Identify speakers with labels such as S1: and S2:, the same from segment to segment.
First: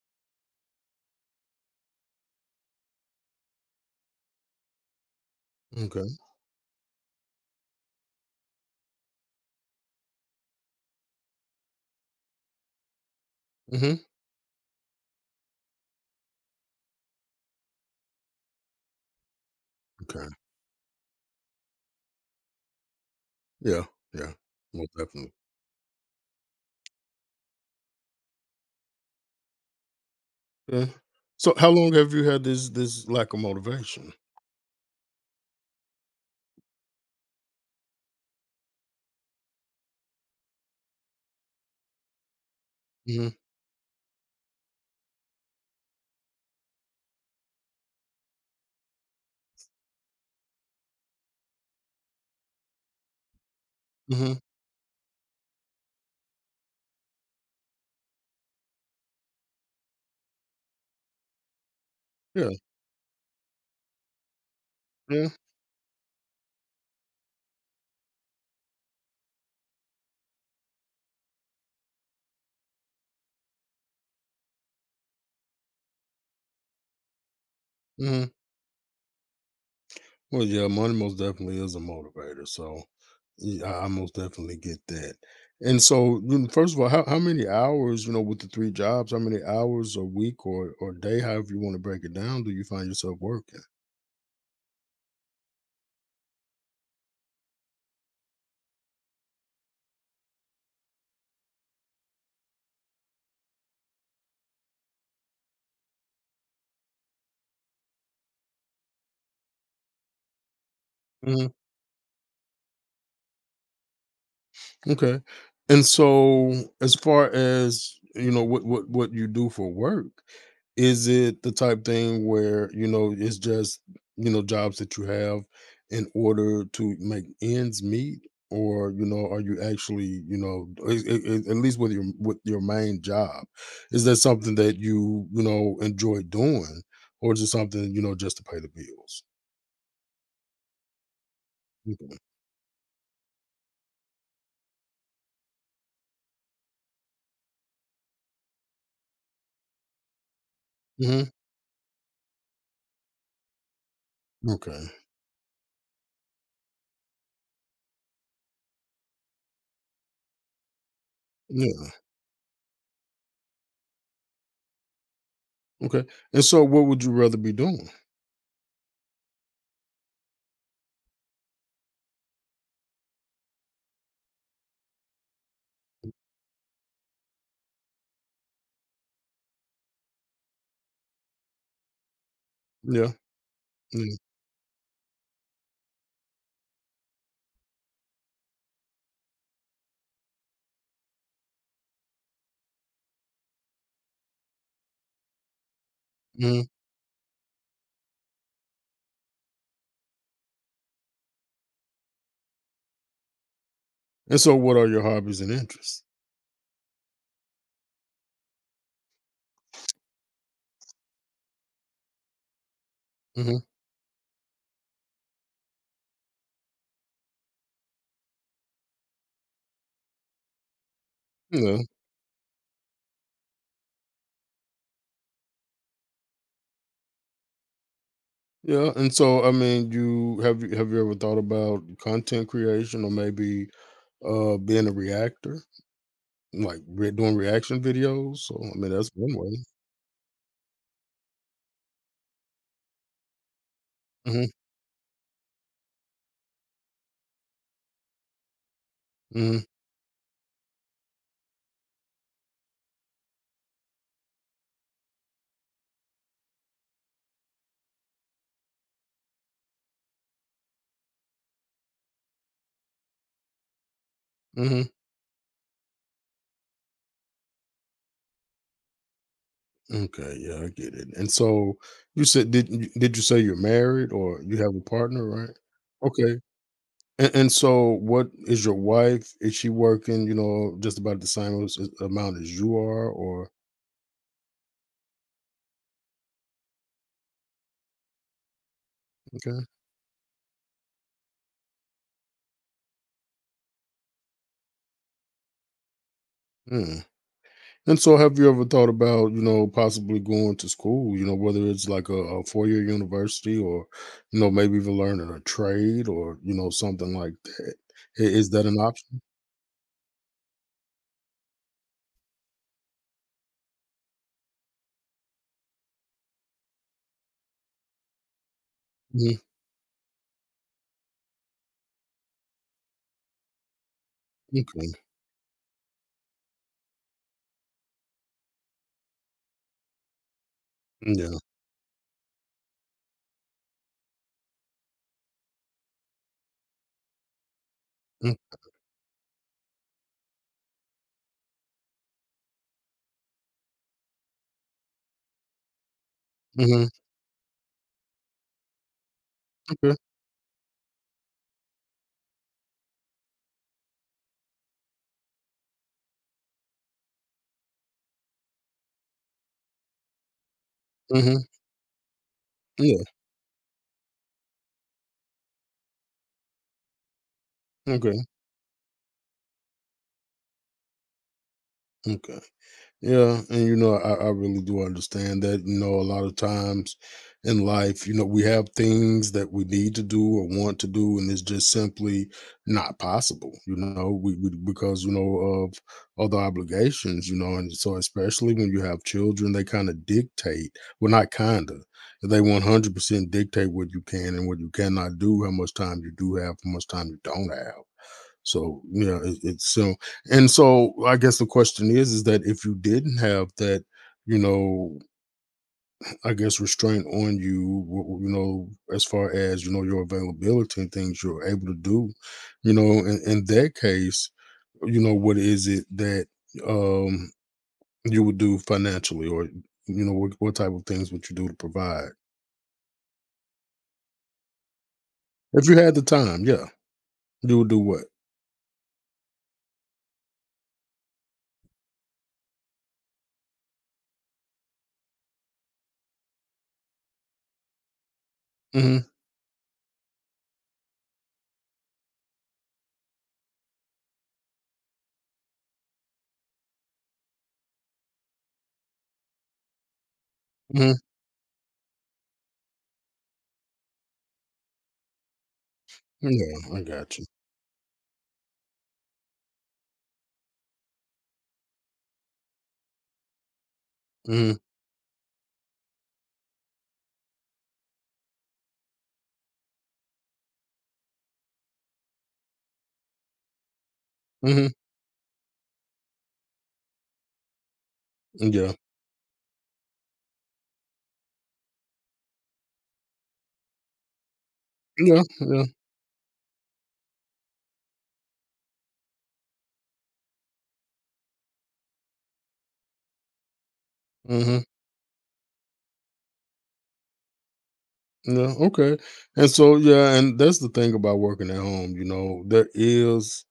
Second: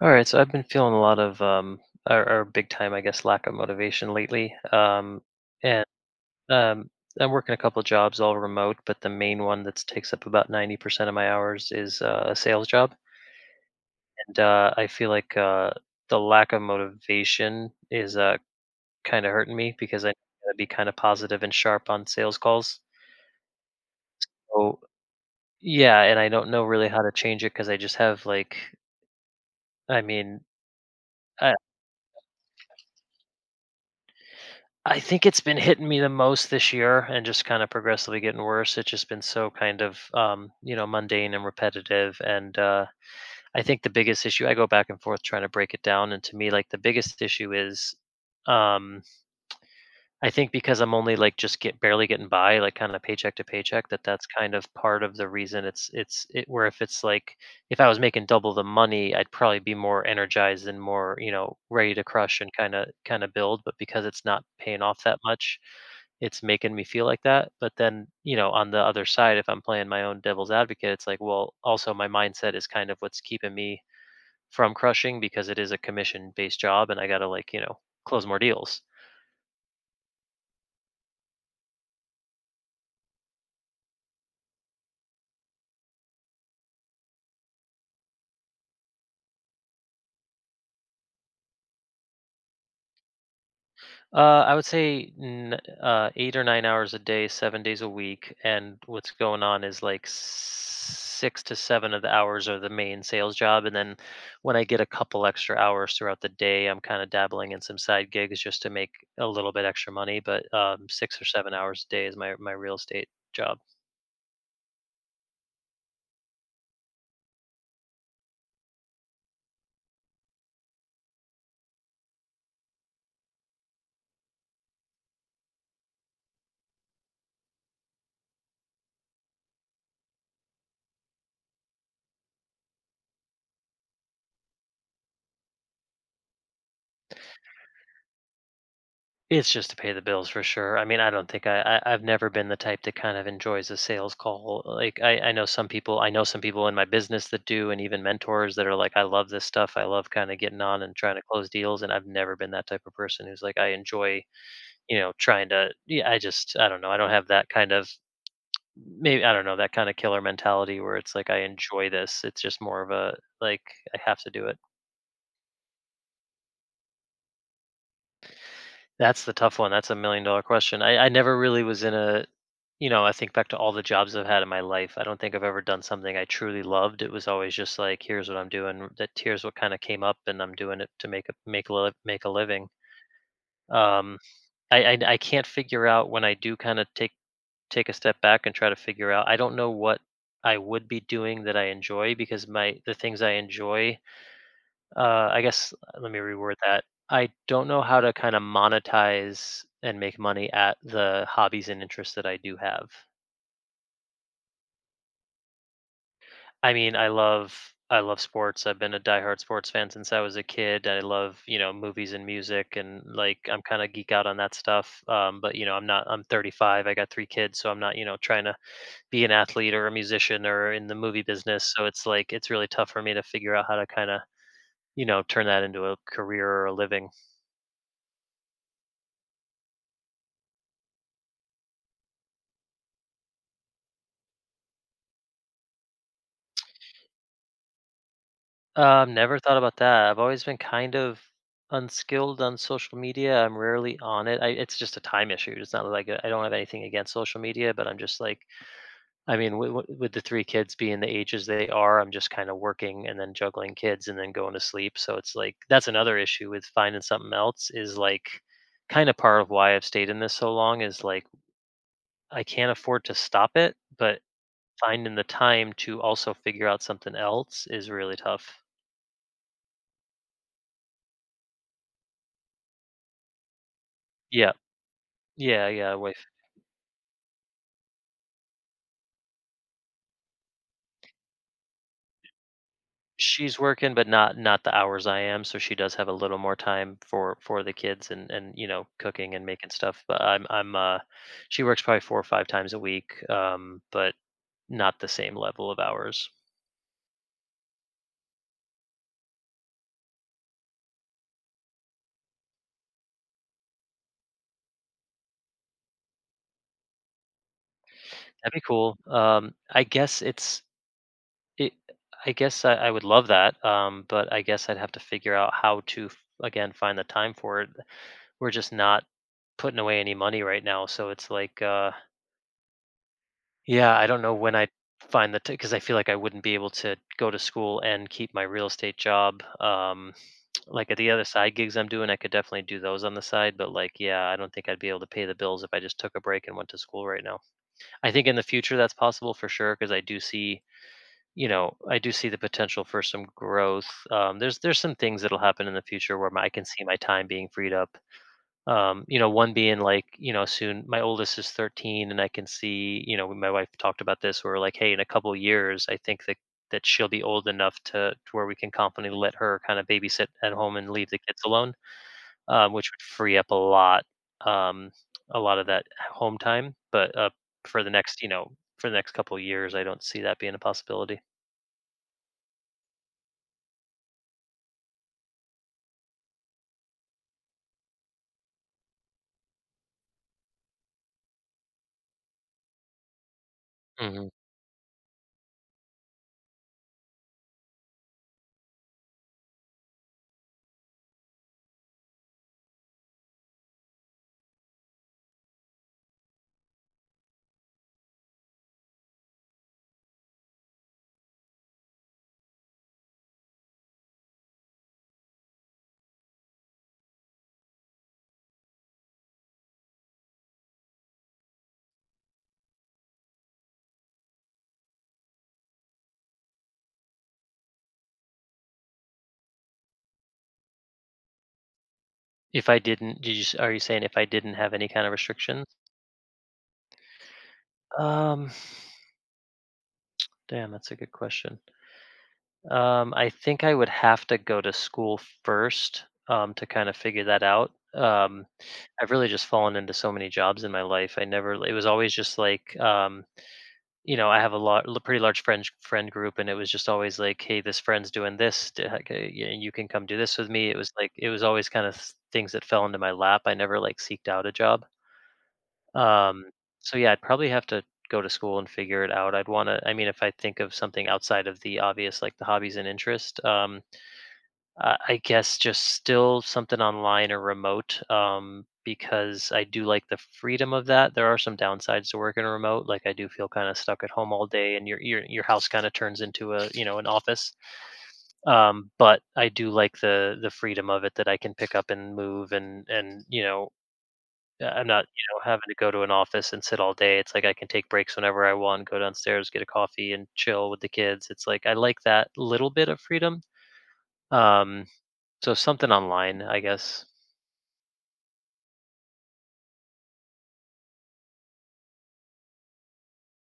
S1: All right, so I've been feeling a lot of or big time, I guess, lack of motivation lately. And
S2: Okay.
S1: um I'm working a couple jobs all remote, but the main one that takes up about 90% of my hours is a sales job.
S2: Mhm.
S1: And I feel like the lack of motivation is kind of hurting me because I
S2: Okay.
S1: got to be kind of positive and sharp on sales calls.
S2: Yeah. Yeah.
S1: So,
S2: Most definitely.
S1: yeah, and I don't know really how to change it because I just have like, I mean,
S2: Yeah.
S1: I,
S2: So how long have you had this lack of motivation?
S1: I think it's been hitting me the most this year and just kind of progressively getting worse. It's just been so kind of mundane and repetitive. And
S2: Mhm.
S1: I think the biggest issue, I go back and forth trying to break it down. And to me, like the biggest issue is um, I think because I'm only like just get barely getting by, like kind of paycheck to paycheck, that that's
S2: Mhm.
S1: kind of part of the reason it's it where, if it's like, if I was making double the money, I'd probably be more energized and more, you know, ready to crush
S2: Yeah.
S1: and kind of build, but because it's not paying off that
S2: Yeah.
S1: much, it's making me feel like that. But then, you know, on the other side, if I'm playing my own devil's advocate, it's like, well, also my mindset is kind of what's keeping me from crushing because it is a commission based job and I got to, like, you know, close
S2: Mhm.
S1: more deals.
S2: Well, yeah, money most definitely is a motivator. So yeah, I most definitely get that. And so, you know, first of all, how many hours, you know, with the three jobs, how many hours a week or day, however you want to break it down, do you find yourself working?
S1: I would say 8 or 9 hours a day, 7 days a week. And what's going on is like six to seven of the hours are the main sales job. And then when I get a couple extra hours throughout the day, I'm kind of dabbling in some side gigs just to make a little bit extra money. But 6 or 7 hours a day is my, my real estate job.
S2: Okay. And so, as far as, you know, what you do for work, is it the type thing where, you know, it's just, you know, jobs that you have in order to make ends meet? Or, you know, are you actually, you know, at least with your main job, is that something that you know, enjoy doing? Or is it something, you know, just to pay the bills?
S1: It's just to pay the bills for sure. I mean, I don't think I I've
S2: Okay.
S1: never been the type that kind of enjoys a sales call. Like I know some people I know some people in my business that do, and even mentors that are like, I love this stuff. I love kind of getting on and trying to
S2: Hmm.
S1: close deals. And I've never been that type of person who's like I enjoy,
S2: Okay.
S1: trying to, yeah, I don't know. I don't have that kind of, maybe I don't know, that kind of killer mentality where it's like I enjoy
S2: Yeah.
S1: this. It's just more of a, like, I have to do it.
S2: Okay. And so what would you rather be doing?
S1: That's the tough one. That's a million dollar question. I never really was in a, I think back to all the jobs I've had in my life. I don't think I've ever done something I truly loved. It was always just like, here's what I'm doing. That here's what kind of came up, and I'm doing it to make a living.
S2: Yeah. Yeah.
S1: Um, I can't figure out when I do kind of take a step back and try to figure out. I don't know what I would be doing that I enjoy because my the things I enjoy, I guess, let me reword
S2: Mhm.
S1: that. I don't know how to kind of monetize and make money at the hobbies and interests that I do have.
S2: And so what are your hobbies and interests?
S1: I mean, I love sports. I've been a diehard sports fan since I was a kid. I love, you know, movies and music, and, like,
S2: Mhm.
S1: I'm kind of geek out on that stuff. But you know, I'm not. I'm 35. I got three kids, so I'm not, trying to be an athlete or a musician or in the movie business.
S2: Yeah.
S1: So it's like it's really tough for me to figure out how to kind of, turn that into a career or a living.
S2: Yeah, and so, I mean, you have you have you ever thought about content creation or maybe, being a reactor? Like, re doing reaction videos? So, I mean, that's
S1: Um,
S2: one
S1: never thought
S2: way.
S1: about that. I've always been kind of unskilled on social media. I'm rarely on it.
S2: Mhm,
S1: I, it's just a time issue. It's not like I don't have anything against social media, but I'm just like, I mean,
S2: mhm,
S1: with the three kids being the ages they are, I'm just kind of working and then juggling kids and then going to sleep. So it's like that's another issue with finding something else, is like, kind of part of why I've stayed in this so long is like I can't afford to stop it, but
S2: mhm.
S1: finding the time to also figure out something else is really tough.
S2: Okay, yeah, I get it. And so, you said did you say you're married or
S1: Yeah.
S2: you have a partner, right?
S1: Yeah, yeah, way.
S2: Okay. And so what is your wife? Is she working, you know, just about the same as amount as you are, or
S1: She's working, but not the hours I am, so she does have a little more time for the kids and, you know, cooking and
S2: Okay.
S1: making stuff, but she works probably 4 or 5 times a week, but not the same level of hours.
S2: Mm. And so, have you ever thought about, you know, possibly going to school? You know, whether it's like a 4-year university, or you know, maybe even learning a trade, or you know, something like that. Is
S1: That'd be
S2: that an
S1: cool.
S2: option?
S1: I guess it's it I guess I would love that, but I guess I'd have to figure out how to f again, find the time for it. We're just not
S2: Mhm.
S1: putting away any money right now, so it's like, yeah, I don't know when I'd
S2: Okay.
S1: find the, because I feel like I wouldn't be able to go to school and keep my real estate job. Like at the other
S2: Yeah.
S1: side gigs I'm doing, I could definitely do those on the side. But, like, yeah, I don't think I'd be able to pay the bills if I just took a break and went to school right now. I think in
S2: Mm,
S1: the future that's possible for sure because I do see the potential for some growth. There's some things that'll happen in the future where my, I can see
S2: mhm.
S1: my time being freed up, you know, one being
S2: Okay.
S1: like, soon my oldest is 13, and I can see, you know, my wife talked about this where we're like, hey, in a couple years I think that she'll be old enough, to where we can confidently let her kind of babysit at home and leave the kids
S2: Hmm.
S1: alone, which would
S2: Yeah.
S1: free up a lot, um a lot of that home time, but for the next,
S2: Okay.
S1: for the next couple of years, I don't see that being a possibility.
S2: Okay. Yeah, and you know, I really do understand that. You know, a lot of times in life, you know, we have things that we need to do or want to do, and it's just simply not possible. You know,
S1: hmm
S2: we because you know of other obligations. You know, and so especially when you have children, they kind of dictate. Well, not kinda. They 100% dictate what you can and what you cannot do, how much time you do have, how much time you don't have. So yeah, it's so, and so I guess the question is that if you didn't have that, you know, I guess restraint on you, you know, as far as you know your availability and things you're able to do, you know, in that case, you know, what is it that um you would do financially, or you know, what type of things would you do to provide
S1: if I didn't did you s- Are you saying if I didn't have any kind of restrictions?
S2: if you had the time? Yeah, you would do what?
S1: um Damn, that's a good question. I think I would have to go to school first, to kind of figure that out.
S2: Hmm.
S1: I've really just fallen into so many jobs in my life. I never, it was always just like, you know, I have pretty large friend group, and it was just always like, hey, this friend's doing this, heck, you can come do this with me. It was
S2: Hmm.
S1: like, it was always kind of things that fell into my lap. I never like seeked out a job. Um,
S2: Yeah, I
S1: so yeah,
S2: got
S1: I'd
S2: you.
S1: probably have to go to school and figure it out. I'd want to, I mean, if I think of something outside of the obvious, like the hobbies and interest,
S2: Hmm.
S1: I guess just still something online or remote, because I do like the freedom of that. There are some downsides to working remote. Like, I do feel kind of stuck at home all
S2: Hmm.
S1: day, and your house kind of turns into a you know an office.
S2: Yeah,
S1: But I do like the freedom of it, that I can pick up and move, and I'm not,
S2: yeah, yeah.
S1: having to go to an office and sit all day. It's like I can take breaks whenever I want, go downstairs, get a coffee, and chill with the kids. It's like I like that little bit of freedom.
S2: Hmm.
S1: Um, so something online, I guess.
S2: Yeah, okay. And so yeah, and that's the thing about working at home, you know, there is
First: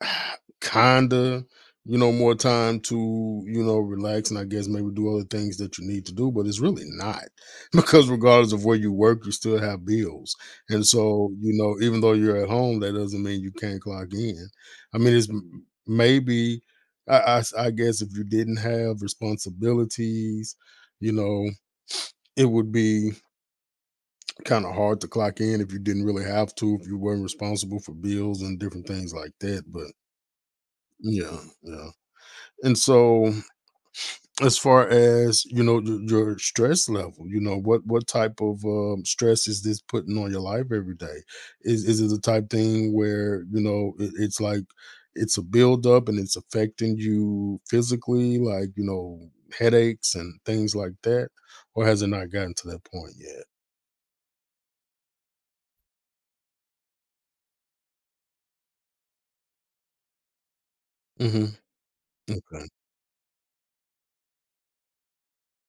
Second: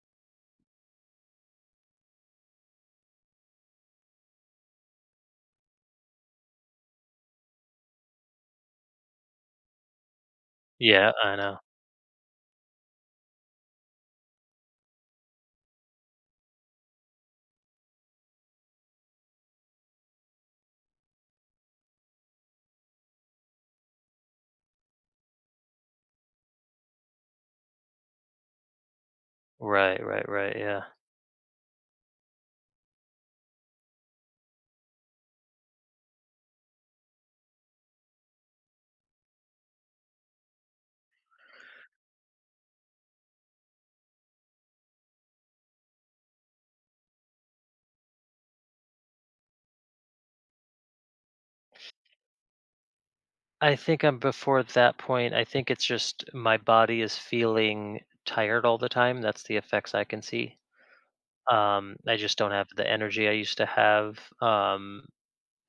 S2: kinda, you know, more time to, you know, relax and I guess maybe do other things that you need to do, but it's really not. Because regardless of where you work, you still have bills. And
S1: Yeah,
S2: so,
S1: I
S2: you
S1: know.
S2: know, even though you're at home, that doesn't mean you can't clock in. I mean, it's maybe I guess if you didn't have responsibilities, you know, it would be kind of hard to clock in if you didn't really have to, if you weren't responsible for bills and different things like that. But
S1: Right, right, right, yeah.
S2: yeah, yeah. And so, as far as you know, your stress level, you know, what type of stress is this putting on your life every day? Is it the type thing where you know it's like it's a buildup and it's affecting you physically, like you know headaches and things like that, or has it not gotten to that point yet?
S1: I think I'm before that point. I think it's just my body is feeling tired all the time. That's the effects I can see.
S2: Hmm.
S1: I just don't
S2: Okay.
S1: have the energy I used to have,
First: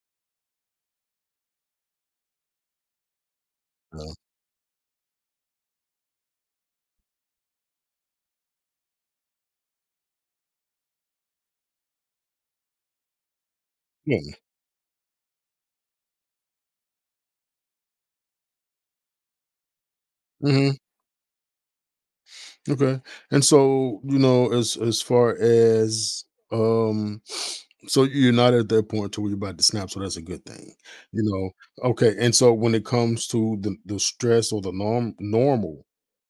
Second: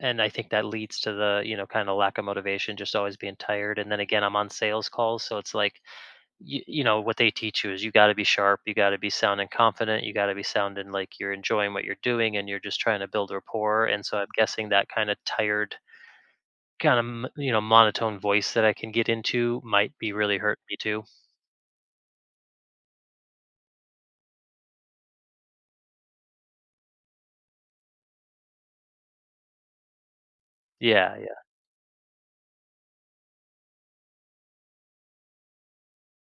S1: and I think that leads to the, kinda lack of motivation, just always being tired. And then
S2: Yeah.
S1: again, I'm on sales calls, so it's like you know what they teach you is you got to be sharp, you got to be sound and confident, you got to be sounding like you're enjoying what you're doing, and you're just trying to build rapport. And so I'm
S2: Yeah.
S1: guessing that kind of tired, kind of, monotone voice that I can get into might be really hurting
S2: Mm-hmm.
S1: me too.
S2: Okay. And so, you know, as far as um so you're not at that point to where you're about to snap, so that's a good thing.
S1: Yeah,
S2: You
S1: yeah.
S2: know, okay. And so when it comes to the stress or the normal,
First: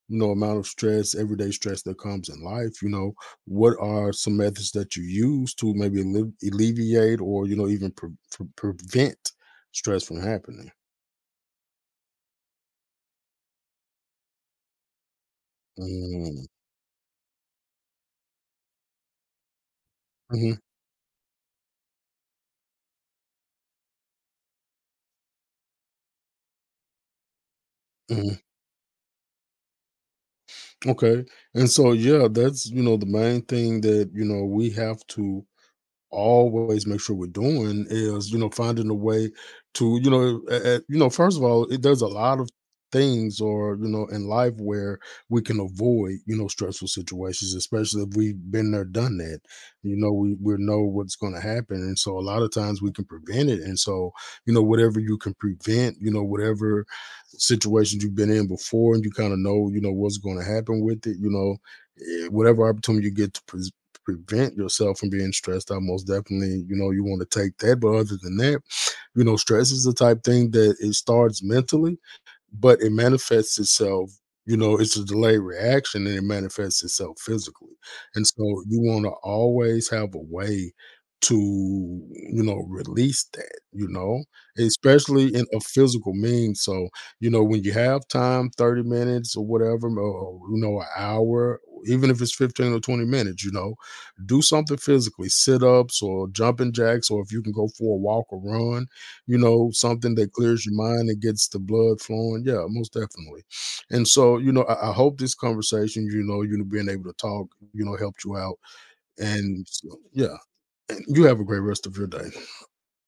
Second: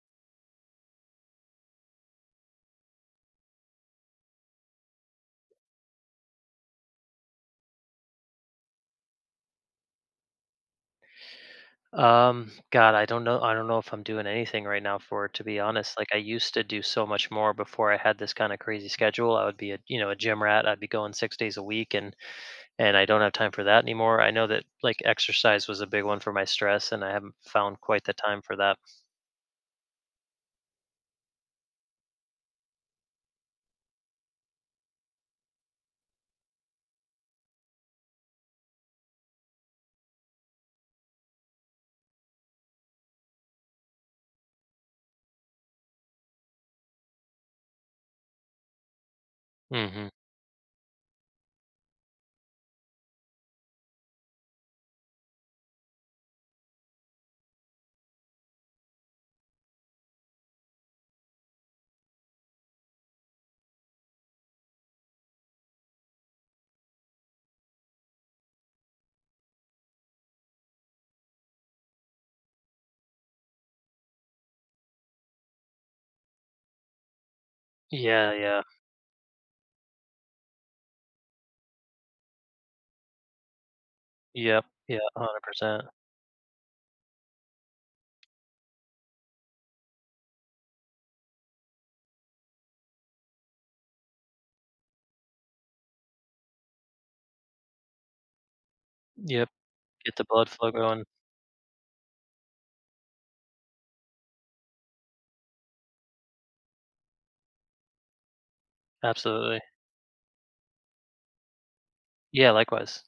S2: you know, amount of stress, everyday stress that comes in life, you know, what are some methods that you use to maybe alleviate or, you know, even prevent stress from happening?
S1: God, I don't know. I don't know if I'm doing anything right now for it, to be honest. Like, I
S2: Mm-hmm.
S1: used to do so much more before I had this kind of crazy schedule. I would be, a you know a gym
S2: Mm-hmm.
S1: rat, I'd be going 6 days a week, and I don't have time for that anymore. I know that, like, exercise was a big one for my stress, and I haven't found quite the
S2: Mm-hmm.
S1: time for that.
S2: Okay. And so yeah, that's you know the main thing that you know we have to always make sure we're doing is, you know, finding a way to, you know, you know, first of all, there's a lot of things or you know in life where we can avoid you know stressful situations, especially if we've been there done that, you
S1: Hmm.
S2: know, we know what's going to happen, and so a lot of times we can prevent it, and so you know whatever you can prevent, you know, whatever situations you've been in before and you kind of know you know what's going to happen with it, you know, whatever opportunity you get to prevent yourself from being stressed out, most definitely you know you want to take that, but other than that, you know, stress is the type thing that it starts mentally but it manifests itself, you know, it's a delayed reaction and it manifests itself physically, and
S1: Yeah,
S2: so
S1: yeah,
S2: you want to always have a way to you know release that, you know,
S1: yep, yeah,
S2: especially
S1: hundred
S2: in a
S1: percent.
S2: physical mean. So you know when you have time, 30 minutes or whatever, or you know an hour, even if it's 15 or 20 minutes, you know, do something physically, sit ups or jumping jacks, or if you can go for a walk or run, you
S1: Yep,
S2: know, something
S1: get the
S2: that
S1: blood
S2: clears
S1: flow
S2: your
S1: going.
S2: mind and gets the blood flowing. Yeah, most definitely. And so, you know, I hope this conversation, you know, being able to talk, you know, helped you out.
S1: Absolutely.
S2: And so, yeah, and you have a great rest of your day.
S1: Yeah, likewise.